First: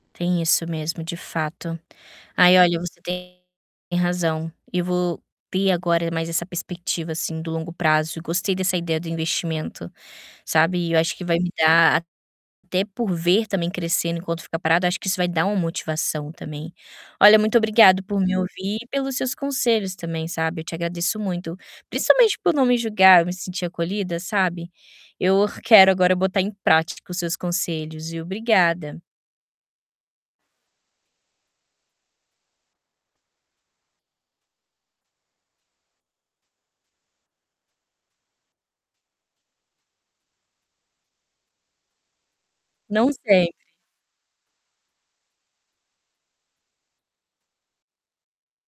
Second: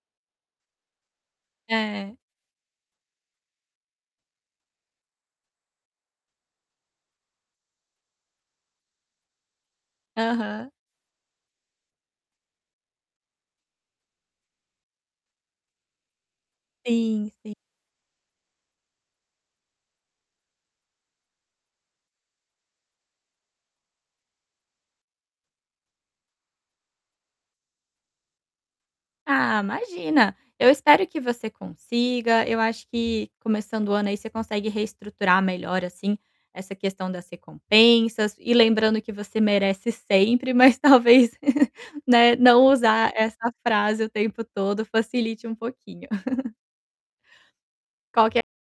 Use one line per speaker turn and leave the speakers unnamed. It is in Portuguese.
Tem isso mesmo, de fato.
É.
Aí olha, você tem razão. Eu vou ter agora mais essa perspectiva assim do longo prazo. Gostei dessa ideia do investimento,
Aham.
sabe. Eu acho que vai me dar, até por ver também crescendo enquanto ficar parado, acho que isso vai dar uma motivação também.
Sim,
Olha,
sim.
muito obrigado por me ouvir e pelos seus conselhos também, sabe. Eu te agradeço muito, principalmente por não me julgar. Eu me senti acolhida, sabe. Eu quero agora botar em prática os seus conselhos, viu. Obrigada.
Ah, imagina! Eu espero que você consiga. Eu acho que começando o ano aí, você consegue reestruturar melhor assim essa questão das recompensas. E lembrando que você merece sempre, mas talvez, né, não
Não
usar
sempre.
essa frase o tempo todo facilite um pouquinho. Qualquer